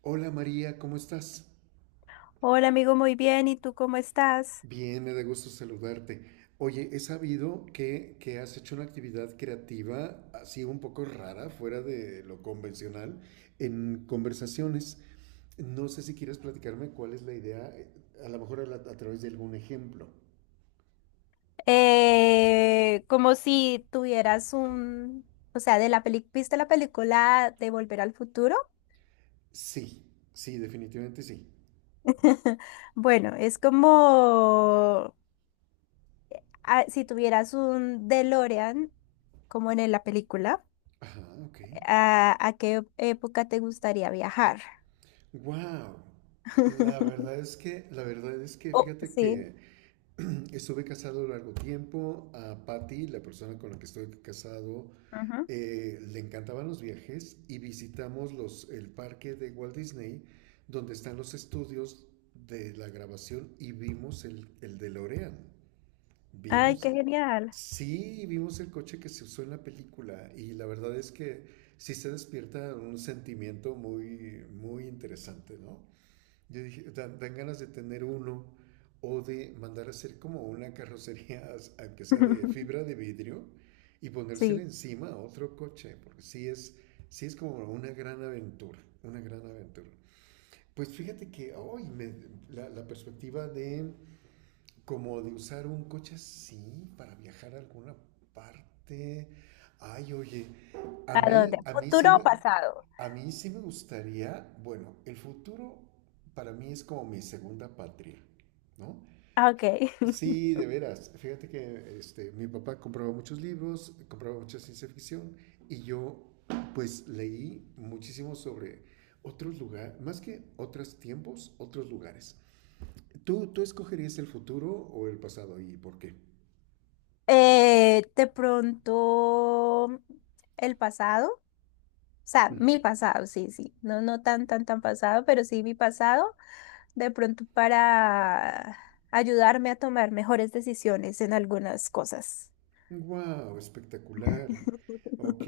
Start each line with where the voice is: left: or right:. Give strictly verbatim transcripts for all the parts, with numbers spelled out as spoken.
right: Hola María, ¿cómo estás?
left: Hola amigo, muy bien. ¿Y tú cómo estás?
right: Bien, me da gusto saludarte. Oye, he sabido que, que has hecho una actividad creativa así un poco rara, fuera de lo convencional, en conversaciones. No sé si quieres platicarme cuál es la idea, eh, a lo mejor a, la- a través de algún ejemplo.
left: Eh, como si tuvieras un, o sea, de la peli, ¿viste la película de Volver al Futuro?
right: Sí, sí, definitivamente sí.
left: Bueno, es como ah, si tuvieras un DeLorean, como en la película,
right: Ajá, ok.
left: ¿a, a qué época te gustaría viajar?
right: Wow. La verdad es que, la verdad es que,
left: Oh,
right: fíjate
left: sí.
right: que estuve casado largo tiempo. A Patty, la persona con la que estoy casado,
left: Ujú.
right: eh, le encantaban los viajes y visitamos los, el parque de Walt Disney, donde están los estudios de la grabación y vimos el, el DeLorean.
left: Ay,
right: Vimos,
left: qué genial.
right: sí, vimos el coche que se usó en la película y la verdad es que sí se despierta un sentimiento muy, muy interesante, ¿no? Yo dije, dan, dan ganas de tener uno o de mandar a hacer como una carrocería, aunque sea de fibra de vidrio, y ponérsela
left: Sí.
right: encima a otro coche, porque sí es, sí es como una gran aventura, una gran aventura. Pues fíjate que hoy me- la, la perspectiva de como de usar un coche así para viajar a alguna parte. Ay, oye, a
left: ¿A dónde?
right: mí, a mí sí
left: ¿Futuro o
right: me,
left: pasado?
right: a mí sí me gustaría, bueno, el futuro para mí es como mi segunda patria, ¿no?
left: Ah, ok.
right: Sí, de veras. Fíjate que este, mi papá compraba muchos libros, compraba mucha ciencia ficción y yo pues leí muchísimo sobre otros lugares, más que otros tiempos, otros lugares. ¿Tú, ¿Tú escogerías el futuro o el pasado y por qué?
left: Eh, de pronto el pasado, o sea, mi pasado, sí, sí, no, no tan, tan, tan pasado, pero sí mi pasado, de pronto para ayudarme a tomar mejores decisiones en algunas cosas.
right: ¡Wow! Espectacular. Ok,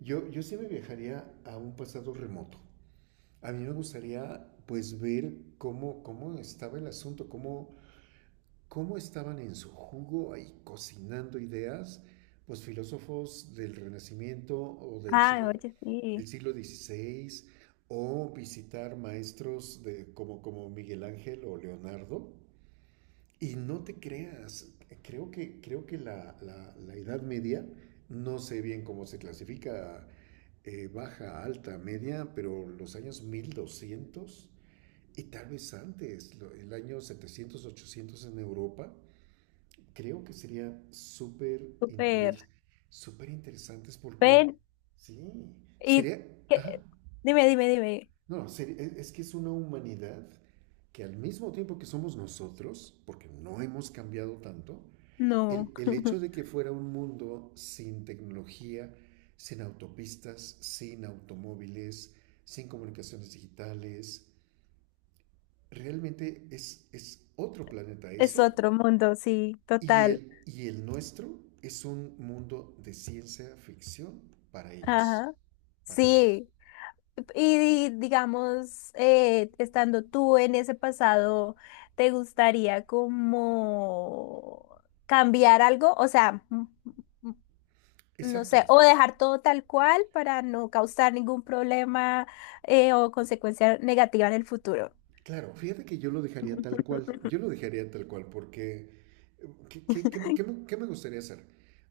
right: yo, yo sí me viajaría a un pasado remoto. A mí me gustaría pues ver cómo, cómo estaba el asunto, cómo, cómo estaban en su jugo ahí cocinando ideas, pues filósofos del Renacimiento o del
left: Ah,
right: siglo,
left: oye, sí,
right: del siglo dieciséis, o visitar maestros de, como, como Miguel Ángel o Leonardo. Y no te creas, creo que, creo que la, la- la Edad Media, no sé bien cómo se clasifica, eh, baja, alta, media, pero los años mil doscientos y tal vez antes, lo- el año setecientos ochocientos en Europa, creo que sería súper
left: súper.
right: interes, súper interesantes porque,
left: Ven,
right: sí,
left: ¿y
right: sería, ajá,
left: qué? Dime, dime, dime.
right: no, seri- es es que es una humanidad que al mismo tiempo que somos nosotros, porque no hemos cambiado tanto,
left: No,
right: el, el hecho de que fuera un mundo sin tecnología, sin autopistas, sin automóviles, sin comunicaciones digitales, realmente es, es otro planeta
left: es
right: ese,
left: otro mundo, sí,
right: y
left: total.
right: el, y el nuestro es un mundo de ciencia ficción para ellos,
left: Ajá.
right: para ellos.
left: Sí. Y, digamos, eh, estando tú en ese pasado, ¿te gustaría como cambiar algo? O sea, m- m- no
right: Exacto.
left: sé, o dejar todo tal cual para no causar ningún problema eh, o consecuencia negativa en el futuro.
right: Claro, fíjate que yo lo dejaría tal cual. Yo lo dejaría tal cual porque eh, ¿qué, qué- qué me, qué me- qué me gustaría hacer?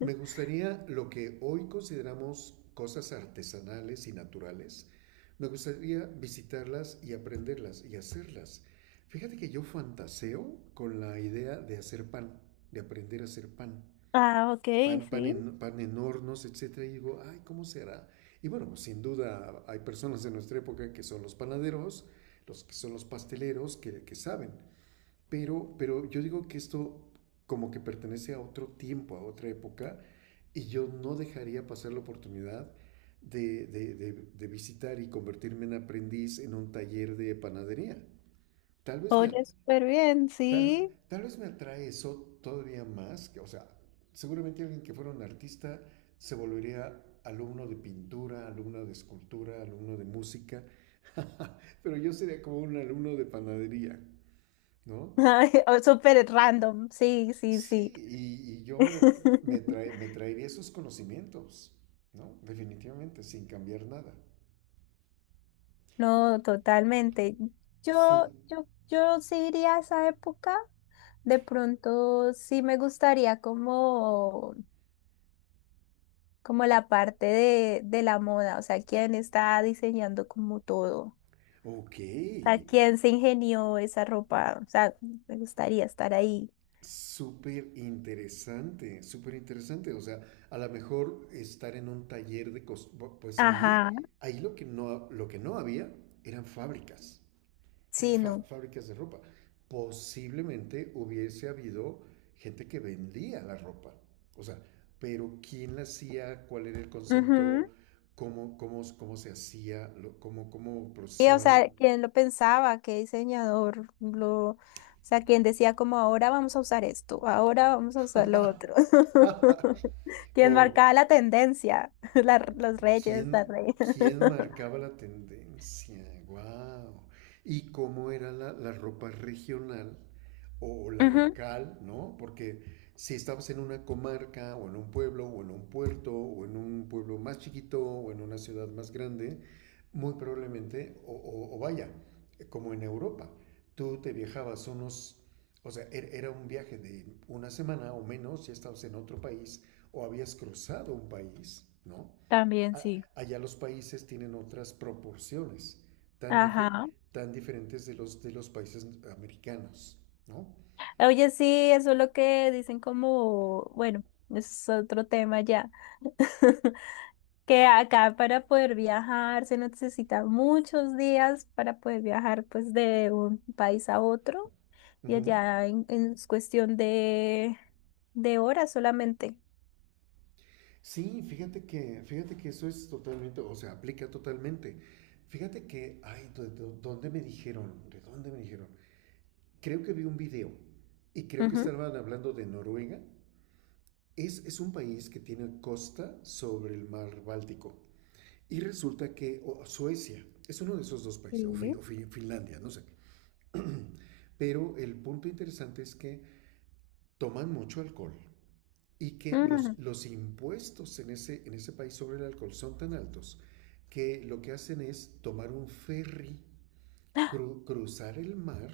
right: Me gustaría lo que hoy consideramos cosas artesanales y naturales. Me gustaría visitarlas y aprenderlas y hacerlas. Fíjate que yo fantaseo con la idea de hacer pan, de aprender a hacer pan
left: Ah, ok,
right: pan, pan
left: sí.
right: en, pan en hornos, etcétera, y digo, ay, ¿cómo será? Y bueno, pues, sin duda hay personas de nuestra época que son los panaderos, los que son los pasteleros, que, que saben, pero, pero yo digo que esto como que pertenece a otro tiempo, a otra época, y yo no dejaría pasar la oportunidad de, de, de, de visitar y convertirme en aprendiz en un taller de panadería. Tal vez me,
left: Oye, súper bien,
right: Tal,
left: sí.
right: tal vez me atrae eso todavía más, que, o sea, seguramente alguien que fuera un artista se volvería alumno de pintura, alumno de escultura, alumno de música, pero yo sería como un alumno de panadería, ¿no?
left: Ay, o súper random, sí, sí,
right: Sí,
left: sí.
right: y, y yo me, me, trae- me traería esos conocimientos, ¿no? Definitivamente, sin cambiar nada.
left: No, totalmente. Yo,
right: Sí,
left: yo, yo sí iría a esa época. De pronto sí me gustaría como, como la parte de, de la moda, o sea, quién está diseñando como todo.
right: ok,
left: O sea, quién se ingenió esa ropa. O sea, me gustaría estar ahí.
right: súper interesante, súper interesante. O sea, a lo mejor estar en un taller de cos- bu- pues ahí,
left: Ajá.
right: ahí lo que no, lo que no había eran fábricas, eran
left: Sí,
right: fa-
left: no.
right: fábricas de ropa. Posiblemente hubiese habido gente que vendía la ropa. O sea, pero ¿quién la hacía? ¿Cuál era el
left: Ujú.
right: concepto? ¿Cómo, cómo, cómo se hacía? Lo- ¿Cómo, cómo
left: Y, o
right: procesaban?
left: sea,
right: lo-
left: ¿quién lo pensaba? ¿Qué diseñador? Lo, o sea, ¿quién decía como ahora vamos a usar esto, ahora vamos a usar lo otro? ¿Quién
right: Ok,
left: marcaba la tendencia? La- los reyes,
right: ¿Quién,
left: la reina.
right: quién marcaba la tendencia? ¡Wow! Y cómo era la, la ropa regional o la
left: Ujú,
right: local, ¿no? Porque si estabas en una comarca o en un pueblo o en un puerto o en un pueblo más chiquito o en una ciudad más grande, muy probablemente, o, o- o vaya, como en Europa, tú te viajabas unos, o sea, er- era un viaje de una semana o menos, ya estabas en otro país o habías cruzado un país, ¿no?
left: también
right: a-
left: sí.
right: Allá los países tienen otras proporciones tan, dife-
left: Ajá.
right: tan diferentes de los, de los países americanos, ¿no?
left: Oye, sí, eso es lo que dicen como, bueno, es otro tema ya. Que acá para poder viajar se necesita muchos días para poder viajar pues de un país a otro. Y
right: Ujú.
left: allá en, en es cuestión de, de horas solamente.
right: Sí, fíjate que, fíjate que eso es totalmente, o sea, aplica totalmente. Fíjate que, ay, ¿de de- dónde me dijeron? ¿De dónde me dijeron? Creo que vi un video y creo que
left: Ujú.
right: estaban hablando de Noruega. Es, es un país que tiene costa sobre el mar Báltico. Y resulta que o Suecia es uno de esos dos países, o, Fi-
left: Sí.
right: o Fi- Finlandia, no sé. Pero el punto interesante es que toman mucho alcohol y que los,
left: Mm.
right: los impuestos en ese, en ese país sobre el alcohol son tan altos que lo que hacen es tomar un ferry, cru- cruzar el mar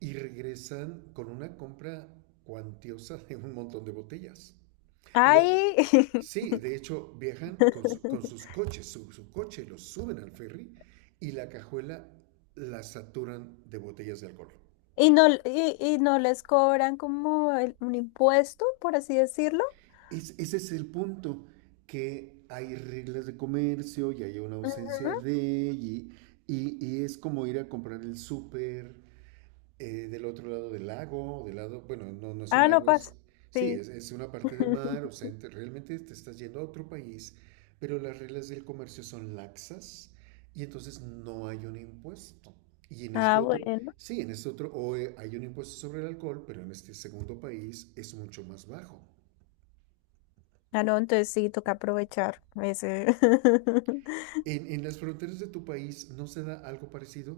right: y regresan con una compra cuantiosa de un montón de botellas. Lo-
left: Ay,
right: sí, de hecho viajan con, su- con sus coches, su, su coche los suben al ferry y la cajuela la saturan de botellas de alcohol.
left: y no, y, y no les cobran como el- un impuesto, por así decirlo.
right: Es, ese es el punto, que hay reglas de comercio y hay una
left: Ujú.
right: ausencia de… Y, y, y es como ir a comprar el súper eh, del otro lado del lago, del lado, bueno, no, no es un
left: Ah, no
right: lago, es,
left: pasa.
right: sí,
left: Sí.
right: es, es una parte de mar, o sea, ente- realmente te estás yendo a otro país, pero las reglas del comercio son laxas y entonces no hay un impuesto. Y en este
left: Ah,
right: otro,
left: bueno.
right: sí, en este otro, o eh, hay un impuesto sobre el alcohol, pero en este segundo país es mucho más bajo.
left: Ah, no, entonces sí, toca aprovechar ese.
right: ¿En, en las fronteras de tu país no se da algo parecido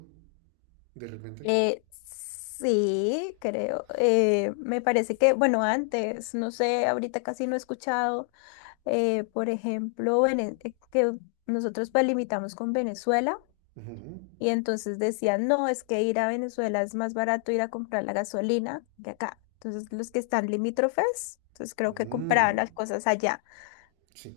right: de repente?
left: Eh, sí, creo. Eh, me parece que, bueno, antes, no sé, ahorita casi no he escuchado. eh, por ejemplo, Vene- eh, que nosotros pues limitamos con Venezuela
right: Ujú.
left: y entonces decían, no, es que ir a Venezuela es más barato ir a comprar la gasolina que acá. Entonces los que están limítrofes, entonces creo que compraban
right: Mm,
left: las cosas allá.
right: sí.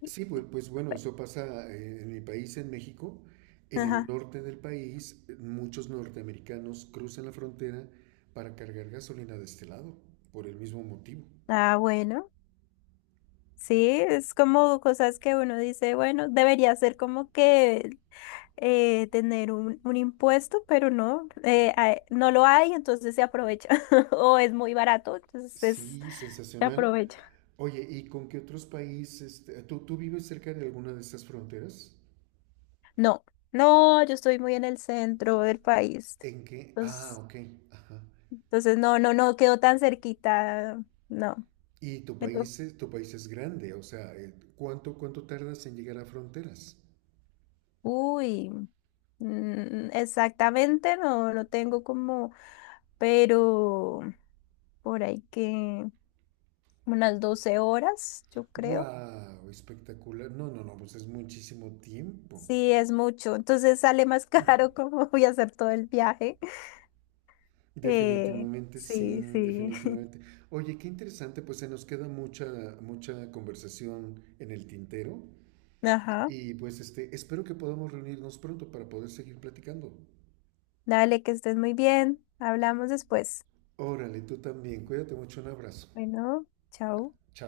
left: Y-
right: Sí, pues,
left: y-
right: pues bueno, eso pasa eh, en mi país, en México. En el
left: Ajá.
right: norte del país, eh, muchos norteamericanos cruzan la frontera para cargar gasolina de este lado, por el mismo motivo.
left: Ah, bueno. Sí, es como cosas que uno dice, bueno, debería ser como que eh, tener un, un impuesto, pero no, eh, ah, no lo hay, entonces se aprovecha o es muy barato, entonces es
right: Sí, sensacional.
left: aprovecha.
right: Oye, ¿y con qué otros países? Este, ¿tú, tú vives cerca de alguna de estas fronteras?
left: No, no, yo estoy muy en el centro del país.
right: ¿En qué? Ah,
left: Entonces,
right: ok. Ajá.
left: entonces no, no, no quedó tan cerquita. No.
right: Y tu
left: Me to-
right: país, es- tu país es grande, o sea, eh, ¿cuánto, cuánto tardas en llegar a fronteras?
left: Uy, mm, exactamente, no, no tengo como, pero por ahí que unas doce horas, yo creo.
right: ¡Wow! Espectacular. No, no, no, pues es muchísimo tiempo.
left: Sí, es mucho. Entonces sale más caro como voy a hacer todo el viaje. Eh,
right: Definitivamente sí,
left: sí, sí.
right: definitivamente. Oye, qué interesante, pues se nos queda mucha, mucha conversación en el tintero.
left: Ajá.
right: Y pues este, espero que podamos reunirnos pronto para poder seguir platicando.
left: Dale, que estés muy bien. Hablamos después.
right: Órale, tú también. Cuídate mucho, un abrazo.
left: Bueno, chao.
right: Chao.